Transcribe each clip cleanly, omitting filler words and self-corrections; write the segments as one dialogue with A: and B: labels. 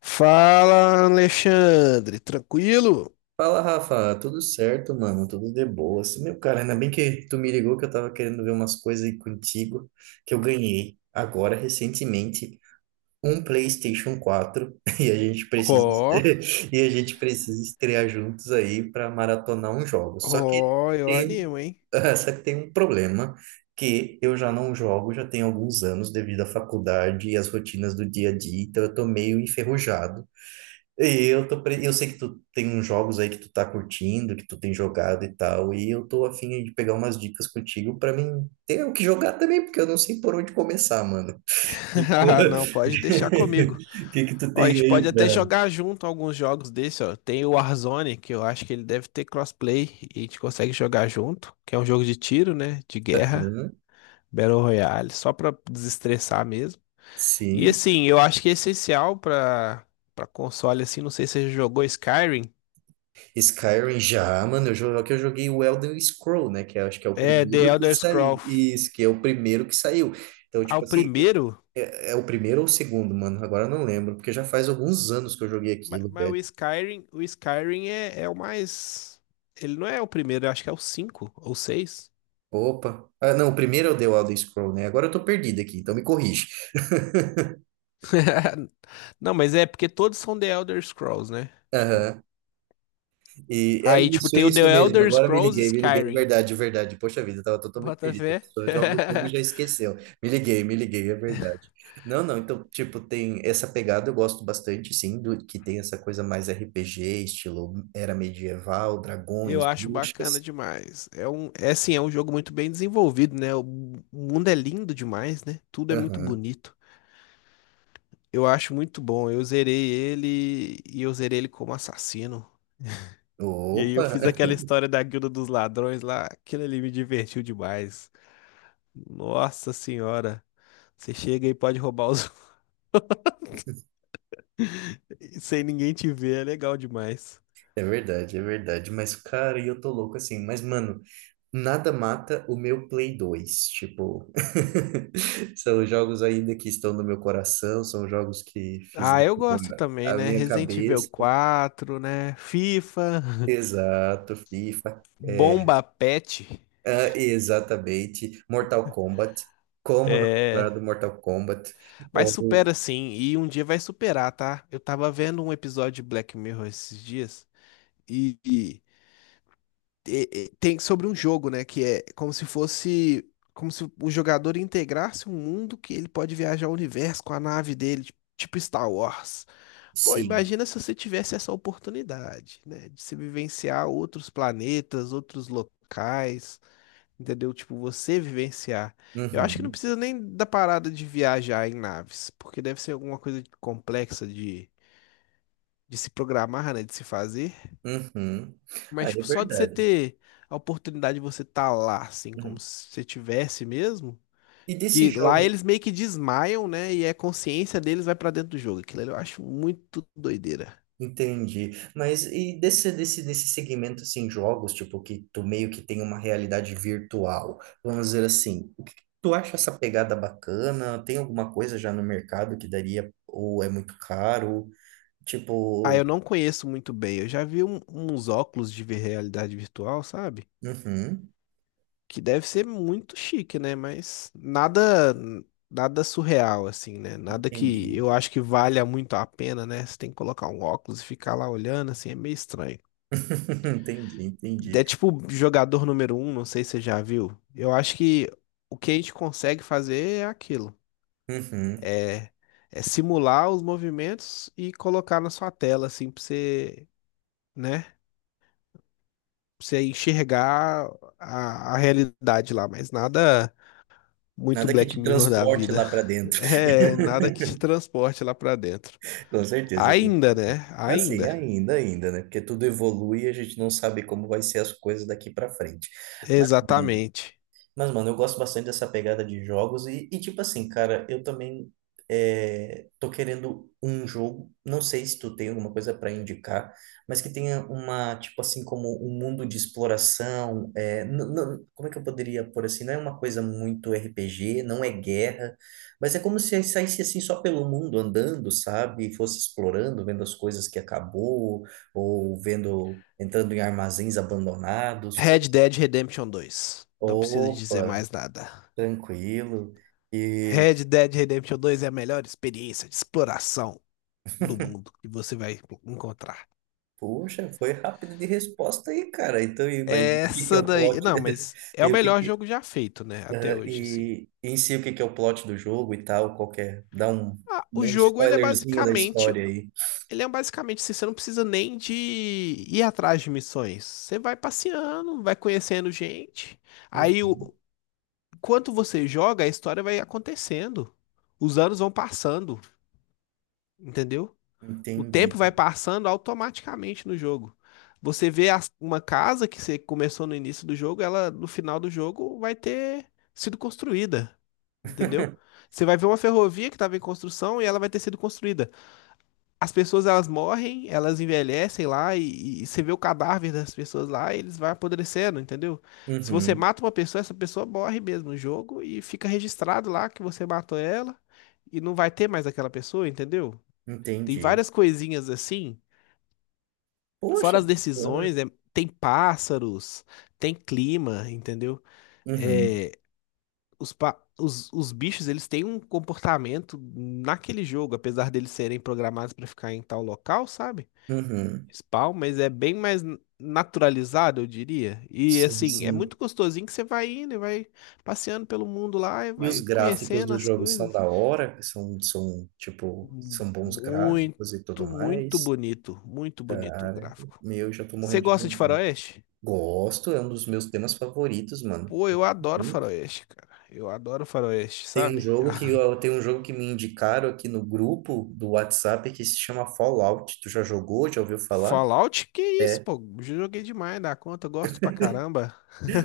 A: Fala, Alexandre, tranquilo?
B: Fala, Rafa, tudo certo, mano? Tudo de boa. Assim, meu cara, ainda bem que tu me ligou, que eu tava querendo ver umas coisas aí contigo que eu ganhei agora recentemente um PlayStation 4 e a gente precisa
A: Ó,
B: e a gente precisa estrear juntos aí para maratonar um jogo. Só que
A: ó, eu
B: tem
A: animo, hein?
B: só que tem um problema, que eu já não jogo já tem alguns anos devido à faculdade e às rotinas do dia a dia, então eu tô meio enferrujado. E eu tô, eu sei que tu tem uns jogos aí que tu tá curtindo, que tu tem jogado e tal, e eu tô afim de pegar umas dicas contigo pra mim ter o que jogar também, porque eu não sei por onde começar, mano. O que que tu,
A: Não, pode deixar comigo.
B: o que que tu
A: Ó, a
B: tem
A: gente pode
B: aí
A: até
B: pra...
A: jogar junto alguns jogos desse, ó. Tem o Warzone, que eu acho que ele deve ter crossplay e a gente consegue jogar junto, que é um jogo de tiro, né? De guerra,
B: Hã?
A: Battle Royale, só pra desestressar mesmo. E
B: Sim.
A: assim, eu acho que é essencial pra, pra console, assim, não sei se você já jogou Skyrim,
B: Skyrim já, mano, eu jogo que eu joguei o Elder Scroll, né, que eu acho que é o
A: é The
B: primeiro que
A: Elder
B: saiu.
A: Scrolls.
B: Isso, que é o primeiro que saiu. Então,
A: Ah, o
B: tipo assim, é,
A: primeiro?
B: é o primeiro ou o segundo, mano? Agora eu não lembro, porque já faz alguns anos que eu joguei aquilo,
A: Mas
B: velho.
A: o Skyrim, é o mais. Ele não é o primeiro, eu acho que é o cinco ou seis.
B: Opa. Ah, não, o primeiro é o The Elder Scroll, né? Agora eu tô perdido aqui, então me corrige.
A: Não, mas é porque todos são The Elder Scrolls, né? Tipo.
B: Aham. E é
A: Aí, tipo,
B: isso,
A: tem o
B: isso
A: The
B: mesmo.
A: Elder
B: Agora me
A: Scrolls
B: liguei, me liguei. É
A: Skyrim.
B: verdade, é verdade. Poxa vida, eu tava totalmente
A: Bota
B: perdido. A
A: fé.
B: pessoa joga o jogo e já esqueceu. Me liguei, é verdade. Não, não, então, tipo, tem essa pegada, eu gosto bastante, sim, do que tem essa coisa mais RPG, estilo era medieval,
A: Eu
B: dragões,
A: acho bacana
B: bruxas.
A: demais. É assim, é um jogo muito bem desenvolvido, né? O mundo é lindo demais, né? Tudo é muito
B: Aham.
A: bonito. Eu acho muito bom. Eu zerei ele e eu zerei ele como assassino. E aí
B: Opa!
A: eu fiz aquela história da Guilda dos Ladrões lá, aquilo ali me divertiu demais. Nossa senhora, você chega e pode roubar os sem ninguém te ver, é legal demais.
B: É verdade, é verdade. Mas, cara, e eu tô louco assim. Mas, mano, nada mata o meu Play 2, tipo, são jogos ainda que estão no meu coração, são jogos que
A: Ah,
B: fizeram
A: eu gosto também,
B: a
A: né?
B: minha
A: Resident Evil
B: cabeça.
A: quatro, né? FIFA,
B: Exato, FIFA, é,
A: Bomba Pet.
B: ah, exatamente. Mortal Kombat, como não lembrar
A: É,
B: do Mortal Kombat,
A: mas
B: ou
A: supera sim, e um dia vai superar, tá? Eu tava vendo um episódio de Black Mirror esses dias e, e e tem sobre um jogo, né? Que é como se fosse. Como se o jogador integrasse um mundo que ele pode viajar o universo com a nave dele, tipo Star Wars. Pô,
B: sim,
A: imagina se você tivesse essa oportunidade, né? De se vivenciar outros planetas, outros locais, entendeu? Tipo, você vivenciar. Eu acho que não
B: uhum,
A: precisa nem da parada de viajar em naves, porque deve ser alguma coisa complexa de se programar, né? De se fazer.
B: uhum. Ah,
A: Mas,
B: é
A: tipo, só de você
B: verdade.
A: ter a oportunidade de você estar lá, assim, como
B: Uhum.
A: se você tivesse mesmo.
B: E desses
A: Que lá
B: jogos.
A: eles meio que desmaiam, né? E a consciência deles vai pra dentro do jogo. Aquilo ali eu acho muito doideira.
B: Entendi. Mas e desse segmento, assim, jogos, tipo, que tu meio que tem uma realidade virtual, vamos dizer assim, o que que tu acha essa pegada bacana? Tem alguma coisa já no mercado que daria, ou é muito caro?
A: Ah, eu
B: Tipo,
A: não conheço muito bem. Eu já vi uns óculos de realidade virtual, sabe?
B: uhum,
A: Que deve ser muito chique, né? Mas nada, nada surreal, assim, né? Nada que
B: entendi.
A: eu acho que valha muito a pena, né? Você tem que colocar um óculos e ficar lá olhando, assim, é meio estranho.
B: Entendi, entendi.
A: É tipo jogador número um, não sei se você já viu. Eu acho que o que a gente consegue fazer é aquilo.
B: Uhum.
A: É, é simular os movimentos e colocar na sua tela, assim, pra você, né? Pra você enxergar a realidade lá, mas nada muito
B: Nada que
A: Black
B: te
A: Mirror da
B: transporte
A: vida.
B: lá para dentro.
A: É, nada que te transporte lá pra dentro.
B: Com certeza.
A: Ainda, né?
B: Assim,
A: Ainda.
B: ainda, ainda, né? Porque tudo evolui e a gente não sabe como vai ser as coisas daqui para frente. Mas hum,
A: Exatamente.
B: mas, mano, eu gosto bastante dessa pegada de jogos e tipo assim, cara, eu também é, tô querendo um jogo, não sei se tu tem alguma coisa para indicar, mas que tenha uma, tipo assim, como um mundo de exploração, é, como é que eu poderia pôr assim, não é uma coisa muito RPG, não é guerra, mas é como se eu saísse assim só pelo mundo andando, sabe? E fosse explorando, vendo as coisas que acabou, ou vendo, entrando em armazéns abandonados,
A: Red
B: coisas.
A: Dead Redemption dois. Não preciso dizer
B: Opa!
A: mais nada.
B: Tranquilo. E,
A: Red Dead Redemption 2 é a melhor experiência de exploração do mundo que você vai encontrar.
B: poxa, foi rápido de resposta aí, cara. Então, e, mas o que que é
A: Essa
B: o
A: daí.
B: plot?
A: Não, mas é o
B: E,
A: melhor jogo já feito, né? Até
B: ah,
A: hoje, assim.
B: e em si, o que que é o plot do jogo e tal? Qual que é? Dá um,
A: Ah, o
B: um
A: jogo, ele é
B: spoilerzinho da
A: basicamente.
B: história aí.
A: Ele é basicamente assim, você não precisa nem de ir atrás de missões. Você vai passeando, vai conhecendo gente.
B: Hum,
A: Aí, o... enquanto você joga, a história vai acontecendo. Os anos vão passando, entendeu? O
B: Entendi.
A: tempo vai passando automaticamente no jogo. Você vê uma casa que você começou no início do jogo, ela no final do jogo vai ter sido construída, entendeu? Você vai ver uma ferrovia que estava em construção e ela vai ter sido construída. As pessoas elas morrem, elas envelhecem lá e você vê o cadáver das pessoas lá, e eles vão apodrecendo, entendeu? Se você
B: Uhum,
A: mata uma pessoa, essa pessoa morre mesmo no jogo e fica registrado lá que você matou ela e não vai ter mais aquela pessoa, entendeu? Tem
B: entendi.
A: várias coisinhas assim.
B: Poxa,
A: Fora as
B: bacana.
A: decisões, é- tem pássaros, tem clima, entendeu?
B: Uhum,
A: É, os bichos, eles têm um comportamento naquele jogo, apesar deles serem programados para ficar em tal local, sabe?
B: uhum.
A: Spawn, mas é bem mais naturalizado, eu diria. E
B: Sim,
A: assim, é
B: sim.
A: muito gostosinho que você vai indo e vai passeando pelo mundo lá e
B: E os
A: vai
B: gráficos
A: conhecendo
B: do
A: as
B: jogo são
A: coisas.
B: da hora? São, são, tipo, são bons gráficos e tudo
A: Muito,
B: mais?
A: muito bonito o
B: Cara,
A: gráfico.
B: meu, já tô
A: Você
B: morrendo de
A: gosta de
B: vontade.
A: faroeste?
B: Gosto, é um dos meus temas favoritos, mano.
A: Pô, eu adoro
B: Muito.
A: faroeste, cara. Eu adoro faroeste,
B: Tem um
A: sabe?
B: jogo que eu, tem um jogo que me indicaram aqui no grupo do WhatsApp que se chama Fallout. Tu já jogou? Já ouviu falar?
A: Fallout, que isso, pô? Joguei demais dá conta, eu gosto pra caramba.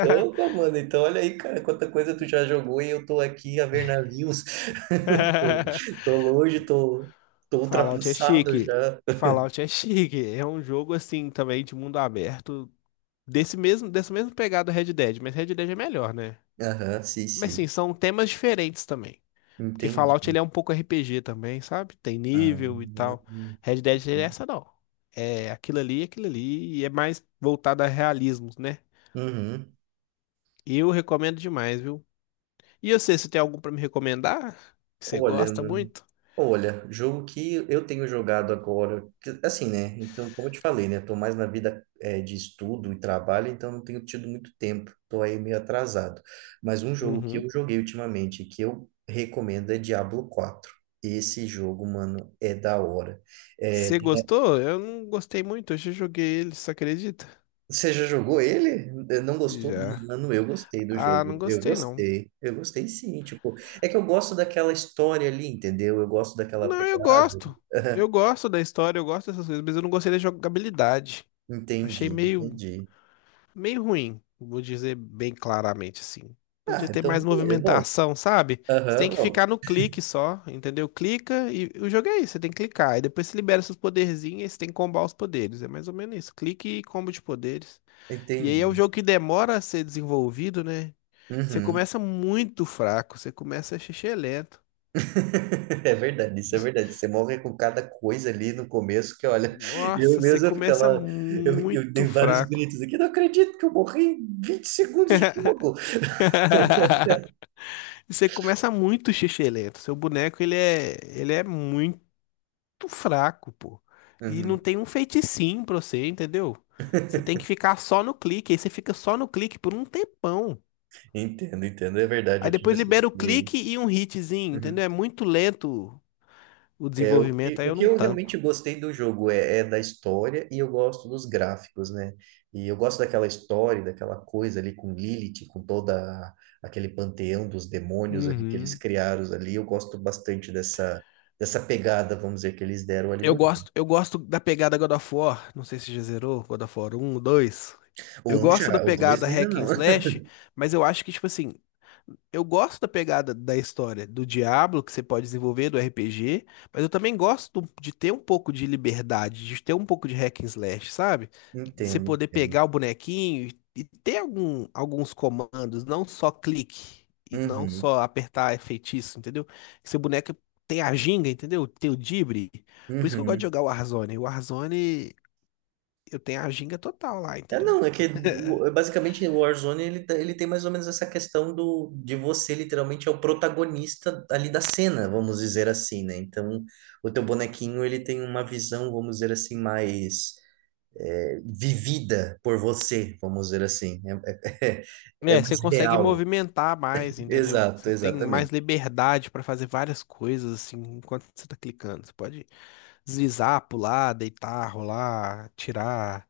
B: Opa, mano, então olha aí, cara, quanta coisa tu já jogou e eu tô aqui a ver navios. Tô, tô longe, tô, tô
A: Fallout é
B: ultrapassado
A: chique.
B: já.
A: Fallout é chique. É um jogo assim também de mundo aberto, desse mesmo, dessa mesma pegada do Red Dead, mas Red Dead é melhor, né?
B: Aham, sim,
A: Mas sim,
B: sim.
A: são temas diferentes também. Porque
B: Entendi.
A: Fallout ele é um pouco RPG também, sabe? Tem
B: Ah,
A: nível e tal. Red Dead ele é essa não. É aquilo ali, e é mais voltado a realismos, né?
B: uhum.
A: Eu recomendo demais, viu? E eu sei se tem algum pra me recomendar? Que você
B: Olha,
A: gosta
B: mano.
A: muito?
B: Olha, jogo que eu tenho jogado agora, assim, né? Então, como eu te falei, né? Eu tô mais na vida de estudo e trabalho, então não tenho tido muito tempo, tô aí meio atrasado. Mas um jogo que
A: Uhum.
B: eu joguei ultimamente, que eu recomendo, é Diablo 4. Esse jogo, mano, é da hora. É,
A: Você gostou? Eu não gostei muito, eu já joguei ele, você acredita?
B: você já jogou ele? É, não gostou?
A: Já.
B: Mano, eu gostei do
A: Ah, não
B: jogo. Eu
A: gostei não.
B: gostei. Eu gostei sim, tipo, é que eu gosto daquela história ali, entendeu? Eu gosto daquela
A: Não, eu
B: pegada.
A: gosto. Eu gosto da história, eu gosto dessas coisas, mas eu não gostei da jogabilidade. Achei
B: Entendi,
A: meio
B: entendi.
A: meio ruim, vou dizer bem claramente assim.
B: Ah,
A: Podia ter mais
B: então, é bom.
A: movimentação, sabe? Você tem
B: Aham,
A: que
B: bom.
A: ficar no clique só, entendeu? Clica e o jogo é isso, você tem que clicar. E depois você libera seus poderzinhos e você tem que combar os poderes. É mais ou menos isso. Clique e combo de poderes. E aí é
B: Entendi.
A: um jogo que demora a ser desenvolvido, né? Você
B: Uhum.
A: começa muito fraco, você começa xixi, é lento.
B: É verdade, isso é verdade. Você morre com cada coisa ali no começo que, olha, eu
A: Nossa, você
B: mesmo eu
A: começa
B: ficava. Eu
A: muito
B: dei vários
A: fraco.
B: gritos aqui, não acredito que eu morri em 20 segundos de jogo.
A: Você começa muito xixi. Seu boneco, ele é muito muito fraco, pô. E não
B: Uhum.
A: tem um feiticinho pra você, entendeu? Você tem que ficar só no clique, aí você fica só no clique por um tempão.
B: Entendo, entendo. É verdade,
A: Aí
B: eu tive
A: depois
B: essa
A: libera o clique
B: experiência.
A: e um hitzinho,
B: Uhum.
A: entendeu? É muito lento o
B: É,
A: desenvolvimento, aí
B: o
A: eu
B: que
A: não
B: eu realmente
A: tanco.
B: gostei do jogo é, é da história e eu gosto dos gráficos, né? E eu gosto daquela história, daquela coisa ali com Lilith, com toda aquele panteão dos demônios ali que eles
A: Uhum.
B: criaram ali. Eu gosto bastante dessa, dessa pegada, vamos dizer, que eles deram ali no.
A: Eu gosto da pegada God of War. Não sei se já zerou God of War um, 2.
B: O
A: Eu
B: um
A: gosto da
B: já, o dois
A: pegada
B: ainda
A: hack and
B: não.
A: slash, mas eu acho que, tipo assim, eu gosto da pegada da história do Diablo, que você pode desenvolver, do RPG, mas eu também gosto de ter um pouco de liberdade, de ter um pouco de hack and slash, sabe? De você
B: Entendo,
A: poder
B: entendo.
A: pegar o bonequinho e ter algum, alguns comandos, não só clique e não
B: Uhum,
A: só apertar feitiço, entendeu? Que seu boneco tem a ginga, entendeu? Tem o drible. Por isso que eu gosto de
B: uhum.
A: jogar o Warzone. O Warzone, eu tenho a ginga total lá,
B: É,
A: entendeu?
B: não, é que é basicamente o Warzone ele, ele tem mais ou menos essa questão do de você literalmente é o protagonista ali da cena, vamos dizer assim, né? Então, o teu bonequinho ele tem uma visão, vamos dizer assim, mais é, vivida por você, vamos dizer assim. É, é, é
A: É, você
B: mais
A: consegue
B: real.
A: movimentar mais, entendeu?
B: Exato,
A: Você tem mais
B: exatamente.
A: liberdade pra fazer várias coisas, assim, enquanto você tá clicando. Você pode deslizar, pular, deitar, rolar, tirar,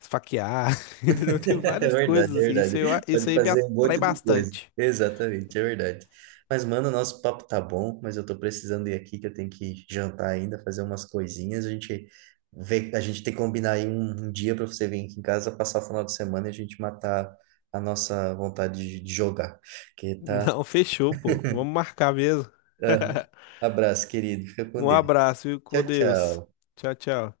A: esfaquear, entendeu? Tem
B: É
A: várias
B: verdade,
A: coisas,
B: é
A: assim. Isso, eu,
B: verdade.
A: isso
B: Pode
A: aí me
B: fazer um
A: atrai
B: monte de coisa.
A: bastante.
B: Exatamente, é verdade. Mas, mano, nosso papo tá bom, mas eu tô precisando ir aqui, que eu tenho que jantar ainda, fazer umas coisinhas. A gente vê, a gente tem que combinar aí um dia para você vir aqui em casa, passar o final de semana e a gente matar a nossa vontade de jogar. Que tá.
A: Não, fechou, pô. Vamos marcar mesmo.
B: Aham. Abraço, querido. Fica com
A: Um
B: Deus.
A: abraço, viu? Com
B: Tchau,
A: Deus.
B: tchau.
A: Tchau, tchau.